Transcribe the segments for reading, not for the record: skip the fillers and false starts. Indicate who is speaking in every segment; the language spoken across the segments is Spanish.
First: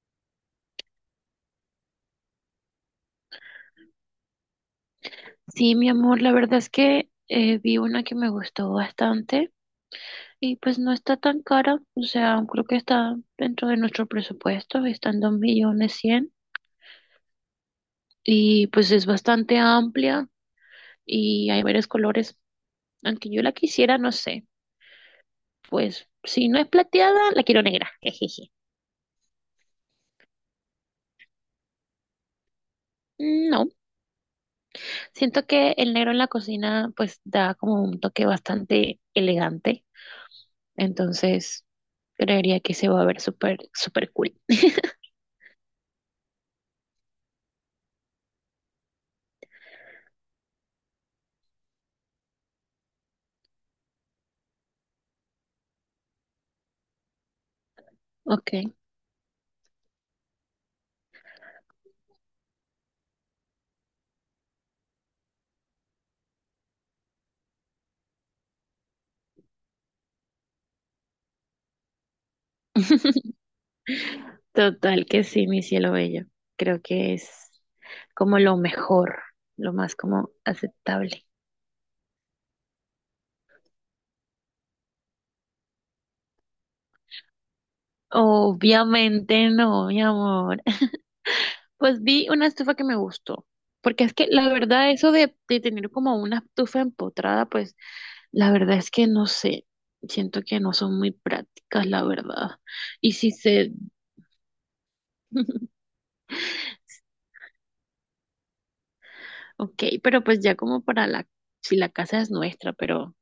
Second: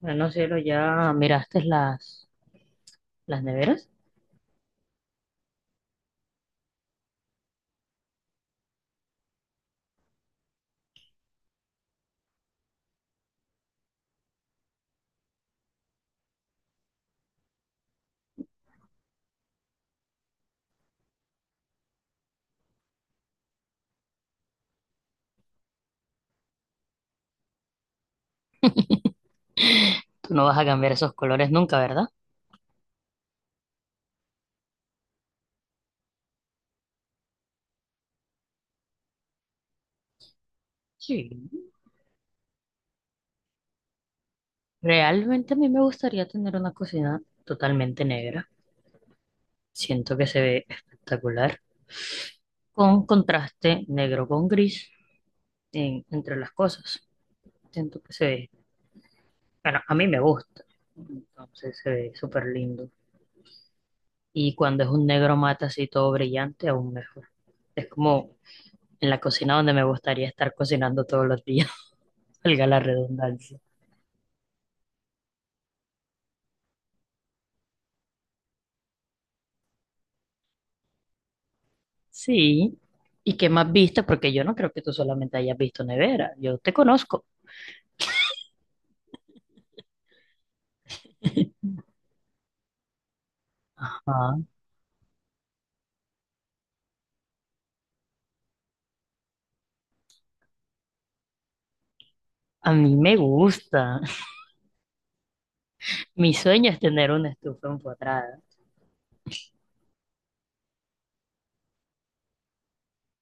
Speaker 1: Bueno, no, cielo, ya miraste las neveras.
Speaker 2: Sí, mi amor, la verdad es que vi una que me gustó bastante y pues no está tan cara, o sea, creo que está dentro de nuestro presupuesto, está en 2.100.000 y pues es bastante amplia y hay varios colores, aunque yo la quisiera, no sé, pues si no es plateada, la quiero negra, jejeje.
Speaker 1: Tú no vas a cambiar esos colores nunca, ¿verdad?
Speaker 2: No, siento que el negro en la cocina pues da como un toque bastante elegante,
Speaker 1: Sí.
Speaker 2: entonces creería que se va a ver súper, súper cool.
Speaker 1: Realmente a mí me gustaría tener una cocina totalmente negra. Siento que se ve espectacular. Con contraste negro con gris entre las cosas. Siento que se ve,
Speaker 2: Ok.
Speaker 1: bueno, a mí me gusta. Entonces se ve súper lindo. Y cuando es un negro mate así todo brillante, aún mejor. Es como en la cocina donde me gustaría estar cocinando todos los días. Valga la redundancia.
Speaker 2: Total que sí, mi cielo bello. Creo que es como lo mejor, lo más como aceptable.
Speaker 1: Sí. ¿Y qué más viste? Porque yo no creo que tú solamente hayas visto nevera. Yo te conozco.
Speaker 2: Obviamente no, mi amor. Pues vi una estufa que me gustó, porque es que
Speaker 1: Ajá.
Speaker 2: la verdad eso de tener como una estufa empotrada, pues la verdad es que no sé. Siento que no son muy prácticas, la verdad.
Speaker 1: A mí
Speaker 2: Y
Speaker 1: me
Speaker 2: si se,
Speaker 1: gusta. Mi sueño es tener una estufa empotrada.
Speaker 2: ok, pero pues ya como para la, si la casa es nuestra, pero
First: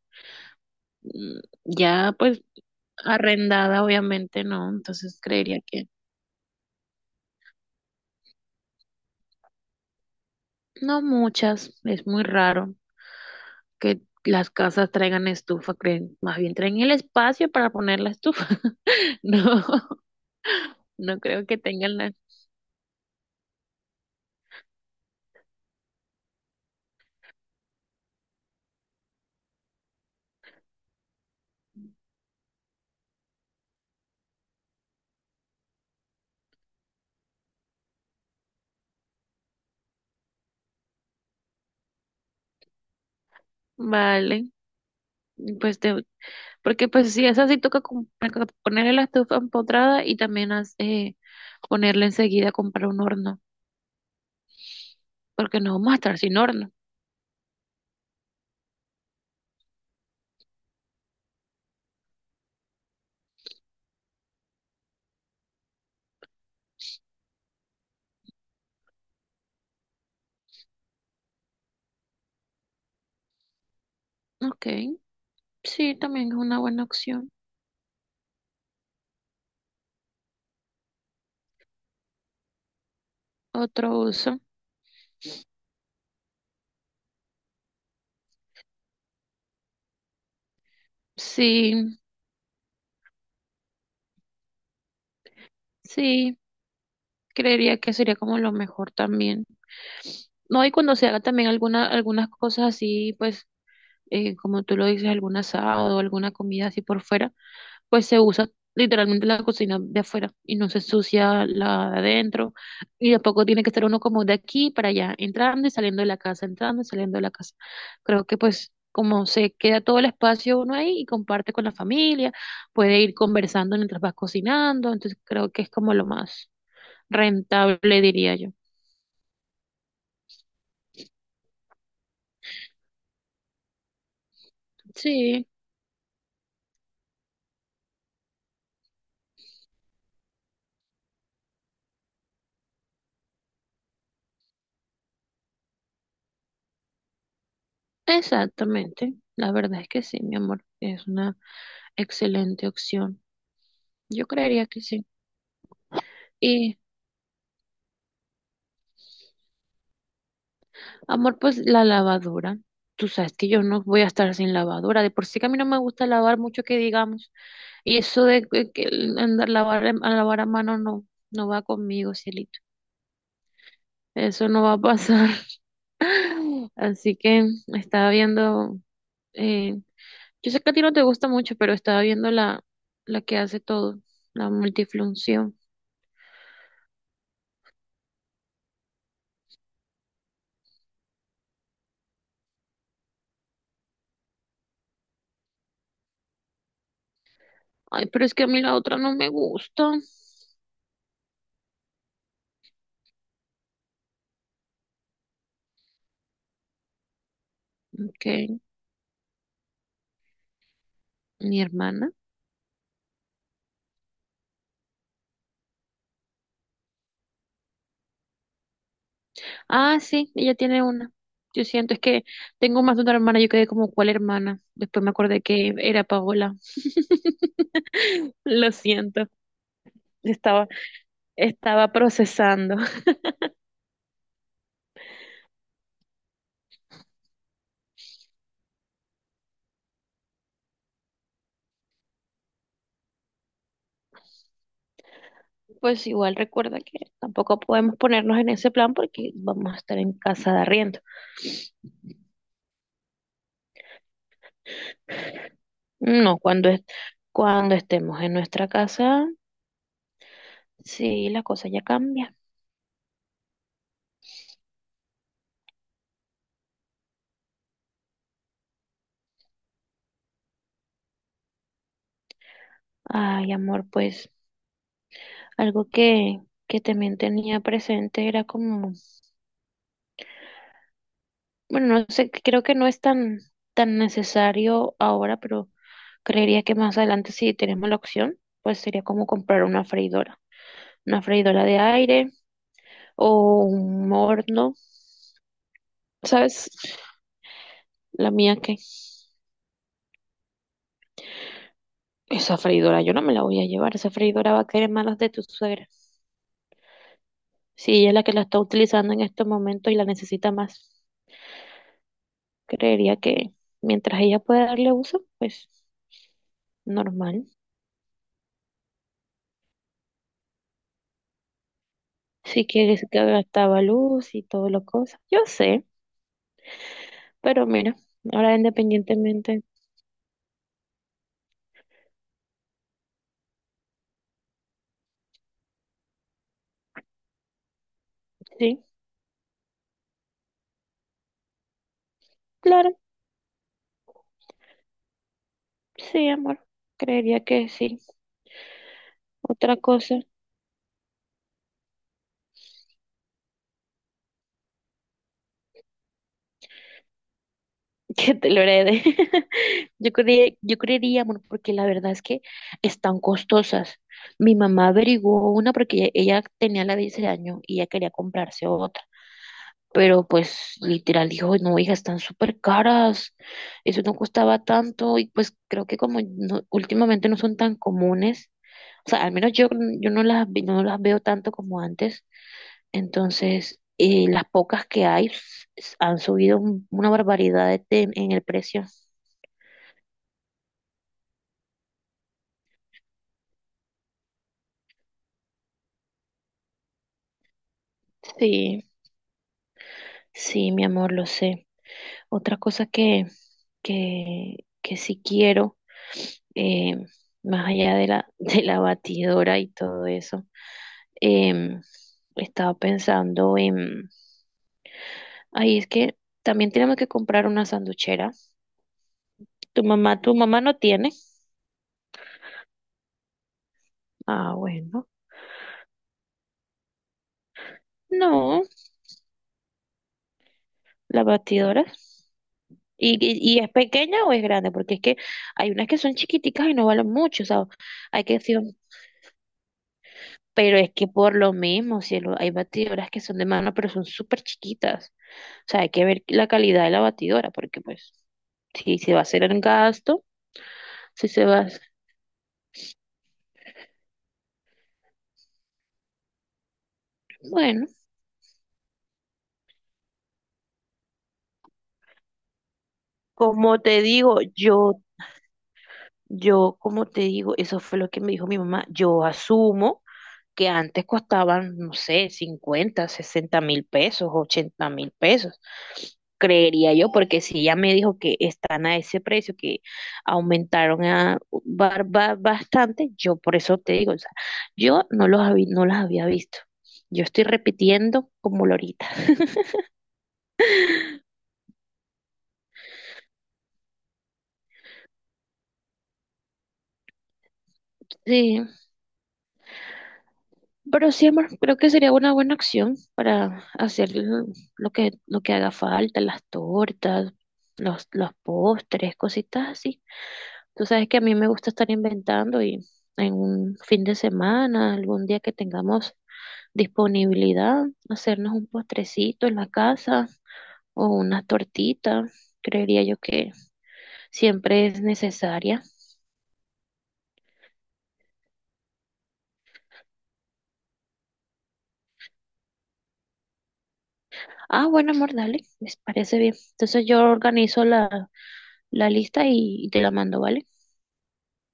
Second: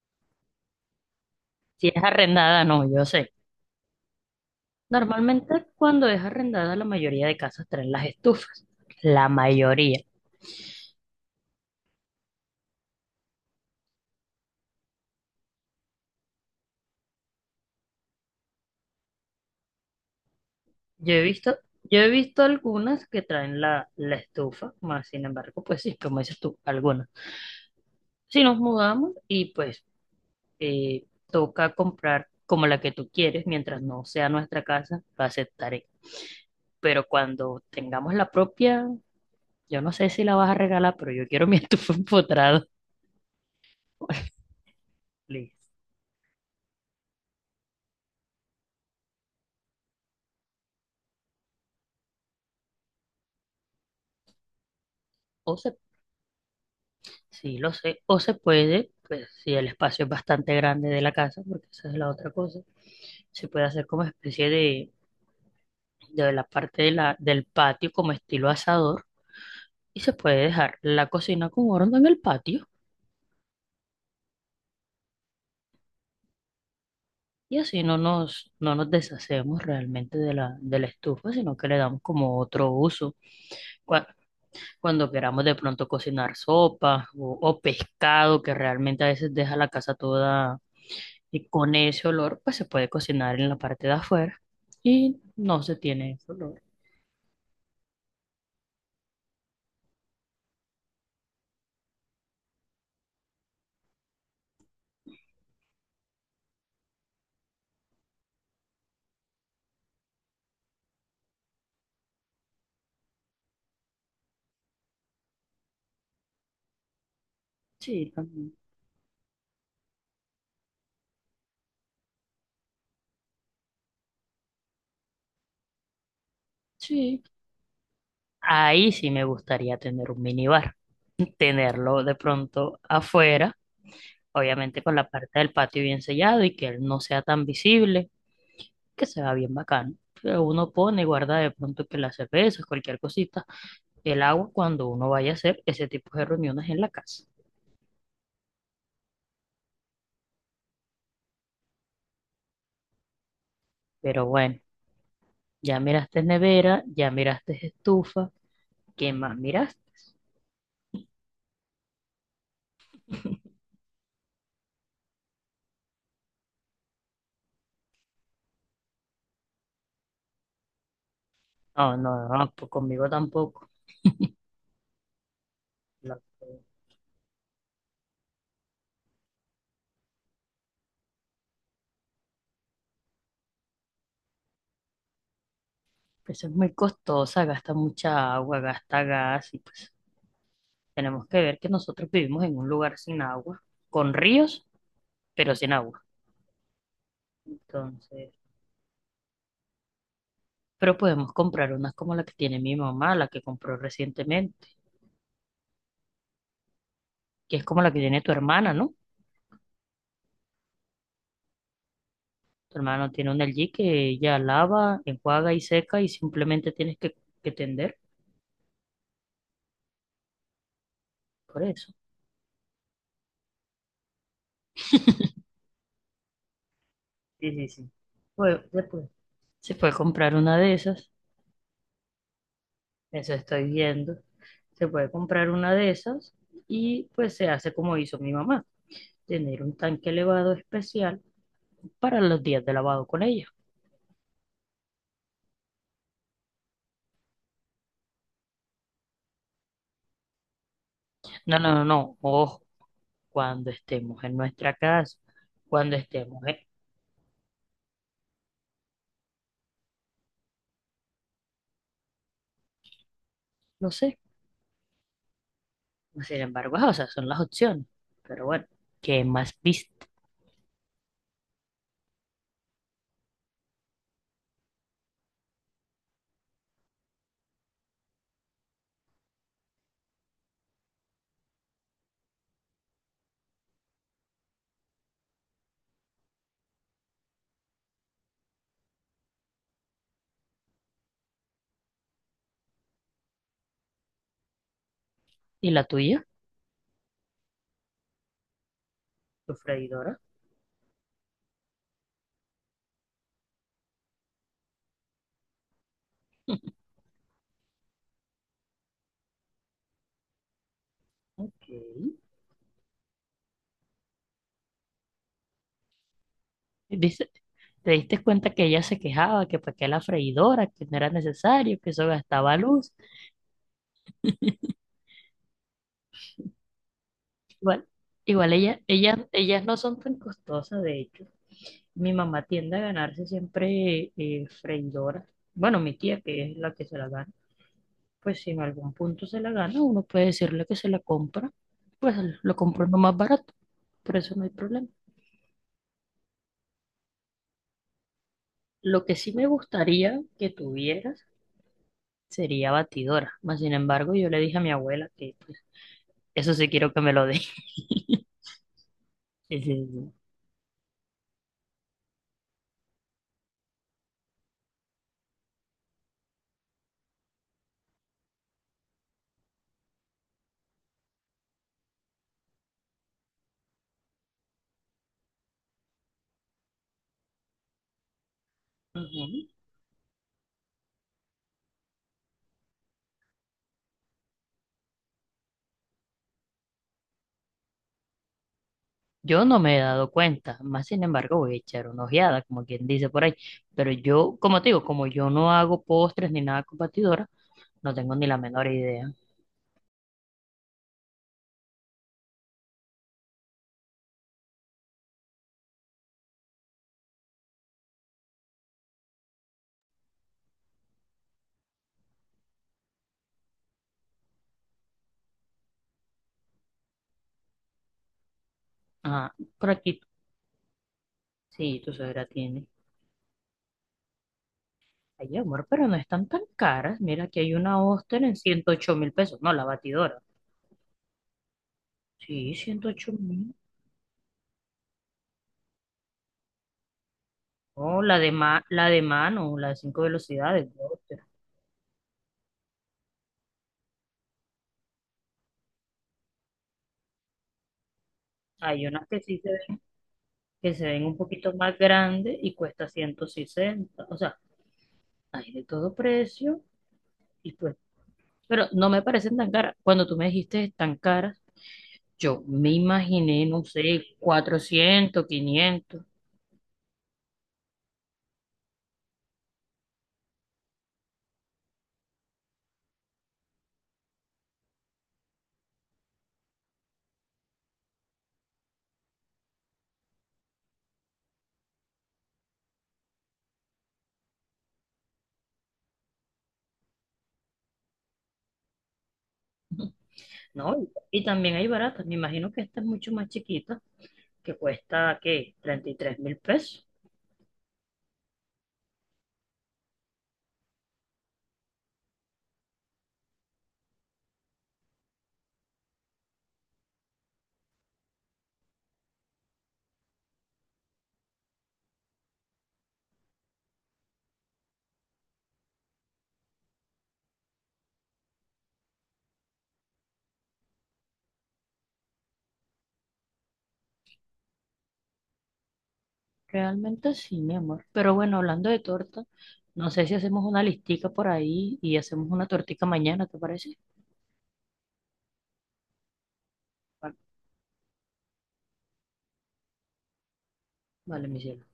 Speaker 2: mm,
Speaker 1: Si es
Speaker 2: ya pues
Speaker 1: arrendada, no, yo sé.
Speaker 2: arrendada, obviamente no, entonces creería
Speaker 1: Normalmente
Speaker 2: que
Speaker 1: cuando es arrendada, la mayoría de casas traen las estufas. La mayoría.
Speaker 2: no muchas, es muy raro que las casas traigan estufa, creen, más bien traen el espacio para poner la estufa. No,
Speaker 1: Yo
Speaker 2: no
Speaker 1: he
Speaker 2: creo que
Speaker 1: visto,
Speaker 2: tengan
Speaker 1: yo he
Speaker 2: la.
Speaker 1: visto algunas que traen la estufa, más sin embargo, pues sí, como dices tú, algunas. Si nos mudamos y pues toca comprar como la que tú quieres, mientras no sea nuestra casa, la aceptaré. Pero cuando tengamos la propia, yo no sé si la vas a regalar, pero yo quiero mi estufa empotrada.
Speaker 2: Vale,
Speaker 1: Listo.
Speaker 2: pues te, porque pues sí, esa sí toca ponerle la estufa empotrada y también ponerle enseguida comprar un horno,
Speaker 1: O
Speaker 2: porque
Speaker 1: se,
Speaker 2: no vamos a estar sin horno.
Speaker 1: sí, lo sé, o se puede, pues si el espacio es bastante grande de la casa, porque esa es la otra cosa, se puede hacer como especie de la parte de del patio como estilo asador y se puede dejar la cocina con horno en el patio.
Speaker 2: Ok, sí, también es una buena opción.
Speaker 1: Y así no nos deshacemos realmente de de la estufa, sino que le damos como otro uso.
Speaker 2: Otro
Speaker 1: Cua-
Speaker 2: uso.
Speaker 1: Cuando queramos de pronto cocinar sopa o pescado, que realmente a veces deja la casa toda y
Speaker 2: Sí,
Speaker 1: con ese olor, pues se puede cocinar en la parte de afuera y no se tiene ese
Speaker 2: sí.
Speaker 1: olor.
Speaker 2: Creería que sería como lo mejor también. No, y cuando se haga también alguna, algunas cosas así, pues, como tú lo dices, algún asado o alguna comida así por fuera, pues se usa literalmente la cocina de afuera y no se sucia la de adentro. Y tampoco tiene que estar uno como de aquí para allá, entrando y saliendo de la casa, entrando y saliendo de la casa.
Speaker 1: Sí,
Speaker 2: Creo que
Speaker 1: también.
Speaker 2: pues como se queda todo el espacio uno ahí y comparte con la familia, puede ir conversando mientras vas cocinando, entonces creo que es como lo más
Speaker 1: Sí.
Speaker 2: rentable, diría yo.
Speaker 1: Ahí sí me gustaría tener un minibar, tenerlo de pronto afuera, obviamente con la parte
Speaker 2: Sí,
Speaker 1: del patio bien sellado y que él no sea tan visible que se va bien bacano. Que uno pone y guarda de pronto que las cervezas, cualquier cosita, el agua cuando uno vaya a hacer ese tipo de reuniones en la casa.
Speaker 2: exactamente. La verdad es que sí, mi amor. Es una excelente opción. Yo
Speaker 1: Pero bueno,
Speaker 2: creería que sí.
Speaker 1: ya miraste
Speaker 2: Y,
Speaker 1: nevera, ya miraste estufa, ¿qué más miraste?
Speaker 2: Amor, pues la lavadora. Tú sabes que yo no voy a estar sin lavadora. De por sí que a mí no me gusta lavar mucho que digamos. Y eso de que el andar a lavar a mano no, no va
Speaker 1: No,
Speaker 2: conmigo,
Speaker 1: no, no,
Speaker 2: cielito.
Speaker 1: pues conmigo tampoco.
Speaker 2: Eso no va a pasar.
Speaker 1: La-
Speaker 2: Así que estaba viendo, eh, yo sé que a ti no te gusta mucho, pero estaba viendo la que hace todo, la multifunción.
Speaker 1: Eso es muy costosa, gasta mucha agua, gasta gas y pues tenemos que ver que nosotros vivimos en un lugar sin agua, con ríos, pero sin agua.
Speaker 2: Ay, pero es
Speaker 1: Entonces,
Speaker 2: que a mí la otra no me gusta.
Speaker 1: pero podemos comprar unas como la que tiene mi mamá, la que compró recientemente que es como la que tiene tu
Speaker 2: Ok,
Speaker 1: hermana, ¿no?
Speaker 2: mi hermana.
Speaker 1: Tu hermana tiene una LG que ella lava, enjuaga y seca y simplemente tienes que tender
Speaker 2: Ah, sí, ella tiene una.
Speaker 1: por
Speaker 2: Yo
Speaker 1: eso.
Speaker 2: siento, es que tengo más de una hermana, yo quedé como, ¿cuál hermana? Después me acordé que era Paola.
Speaker 1: Sí, sí, sí. Pues
Speaker 2: Lo
Speaker 1: después
Speaker 2: siento,
Speaker 1: se puede comprar una
Speaker 2: estaba,
Speaker 1: de esas,
Speaker 2: estaba procesando.
Speaker 1: eso estoy viendo, se puede comprar una de esas y pues se hace como hizo mi mamá, tener un tanque elevado especial para los días de lavado con ella.
Speaker 2: Pues igual recuerda que tampoco podemos ponernos en ese plan porque vamos a estar en casa de arriendo.
Speaker 1: No, no, no, no, ojo, cuando estemos en nuestra casa, cuando
Speaker 2: No,
Speaker 1: estemos, en-
Speaker 2: cuando estemos en nuestra casa, sí, la cosa ya cambia.
Speaker 1: no sé, pues, sin embargo, ajá, o sea, son las opciones. Pero bueno, ¿qué más viste?
Speaker 2: Ay, amor, pues. Algo que también tenía presente era como, bueno, no sé, creo que no es tan, tan necesario ahora, pero creería que más adelante si tenemos la opción, pues sería como comprar una freidora de aire o un horno,
Speaker 1: ¿Y la tuya?
Speaker 2: ¿sabes? La mía que
Speaker 1: Tu freidora.
Speaker 2: esa freidora yo no me la voy a llevar, esa freidora va a caer en manos de tu suegra. Si ella es la que la está utilizando en estos momentos y la necesita más,
Speaker 1: Ok.
Speaker 2: creería que mientras ella pueda darle uso, pues
Speaker 1: ¿Viste?
Speaker 2: normal.
Speaker 1: ¿Te diste cuenta que ella se quejaba que para qué la freidora, que no era necesario, que eso gastaba
Speaker 2: Si
Speaker 1: luz?
Speaker 2: quieres que gastaba luz y todo lo cosa. Yo sé, pero
Speaker 1: Igual,
Speaker 2: mira,
Speaker 1: igual
Speaker 2: ahora
Speaker 1: ella, ella,
Speaker 2: independientemente,
Speaker 1: ellas no son tan costosas, de hecho. Mi mamá tiende a ganarse siempre freidoras. Bueno, mi tía, que es la que se la gana, pues si en
Speaker 2: sí,
Speaker 1: algún punto se la gana, uno puede decirle que se la compra, pues lo compró
Speaker 2: claro,
Speaker 1: lo más barato, por eso no hay problema.
Speaker 2: sí, amor, creería que sí.
Speaker 1: Lo que sí me
Speaker 2: Otra cosa
Speaker 1: gustaría que tuvieras sería batidora. Mas, sin embargo, yo le dije a mi abuela que pues, eso sí quiero que me lo dé.
Speaker 2: que te lo herede.
Speaker 1: Sí, sí,
Speaker 2: Yo
Speaker 1: sí.
Speaker 2: creería, yo creería, amor, porque la verdad es que están costosas. Mi mamá averiguó una porque ella tenía la de ese año y ella quería comprarse otra. Pero pues literal dijo, no, hija, están súper caras, eso no costaba tanto y pues creo que como no- últimamente no son tan comunes, o sea, al
Speaker 1: Ujú.
Speaker 2: menos yo, no las veo tanto como antes, entonces las pocas que hay han subido una barbaridad en el precio.
Speaker 1: Yo no me he dado cuenta, más sin embargo voy a echar una ojeada, como quien dice por ahí. Pero yo, como te digo, como yo no hago postres ni nada con batidora, no tengo ni la menor
Speaker 2: Sí,
Speaker 1: idea.
Speaker 2: sí, mi amor, lo sé. Otra cosa que sí quiero, eh, más allá de la, de la batidora y todo eso. Em, Estaba pensando en, ay, es que también tenemos que comprar una sanduchera.
Speaker 1: Ah, por
Speaker 2: Tu
Speaker 1: aquí,
Speaker 2: mamá, tu mamá no tiene.
Speaker 1: sí, tu suegra tiene.
Speaker 2: Ah, bueno.
Speaker 1: Ay, amor, pero no están tan caras. Mira, que hay una Oster en
Speaker 2: No,
Speaker 1: $108.000. No, la batidora.
Speaker 2: la batidora.
Speaker 1: Sí, ciento ocho
Speaker 2: ¿Y, y,
Speaker 1: mil.
Speaker 2: y es pequeña o es grande? Porque es que hay unas que son chiquiticas y no valen mucho, o sea,
Speaker 1: No,
Speaker 2: hay que decir,
Speaker 1: la de mano, la de 5 velocidades.
Speaker 2: pero es que
Speaker 1: Gloster.
Speaker 2: por lo mismo, cielo, hay batidoras que son de mano, pero son súper chiquitas. O sea, hay que ver la calidad de la batidora, porque pues,
Speaker 1: Hay
Speaker 2: si
Speaker 1: unas
Speaker 2: se va
Speaker 1: que
Speaker 2: a
Speaker 1: sí
Speaker 2: hacer
Speaker 1: se
Speaker 2: el
Speaker 1: ven,
Speaker 2: gasto,
Speaker 1: que se ven un
Speaker 2: si se
Speaker 1: poquito
Speaker 2: va a
Speaker 1: más
Speaker 2: hacer,
Speaker 1: grandes y cuesta 160. O sea, hay de todo precio y pues,
Speaker 2: bueno.
Speaker 1: pero no me parecen tan caras. Cuando tú me dijiste tan caras, yo me imaginé, no
Speaker 2: Como te
Speaker 1: sé,
Speaker 2: digo,
Speaker 1: 400, 500.
Speaker 2: como te digo, eso fue lo que me dijo mi mamá. Yo asumo que antes costaban, no sé, 50 60.000 pesos, 80.000 pesos. Creería yo, porque si ella me dijo que están a ese precio, que aumentaron a, bastante, yo por eso te digo, o sea, yo no los había, no las había visto. Yo estoy repitiendo como lorita.
Speaker 1: No, y también hay baratas. Me imagino que esta es mucho más chiquita, que cuesta, ¿qué? $33.000.
Speaker 2: Sí, pero sí, amor, creo que sería una buena acción para hacer lo que haga falta, las tortas, los postres, cositas así. Tú sabes que a mí me gusta estar inventando y en un fin de semana, algún día que tengamos disponibilidad, hacernos un postrecito en la casa o una tortita, creería yo que siempre es necesaria.
Speaker 1: Realmente sí, mi amor. Pero bueno, hablando de torta, no sé si hacemos una listica por ahí y hacemos una tortica mañana, ¿te parece?
Speaker 2: Ah, bueno, amor, dale, me parece bien. Entonces
Speaker 1: Vale,
Speaker 2: yo organizo la, la lista y te la mando, ¿vale?
Speaker 1: vale, mi cielo.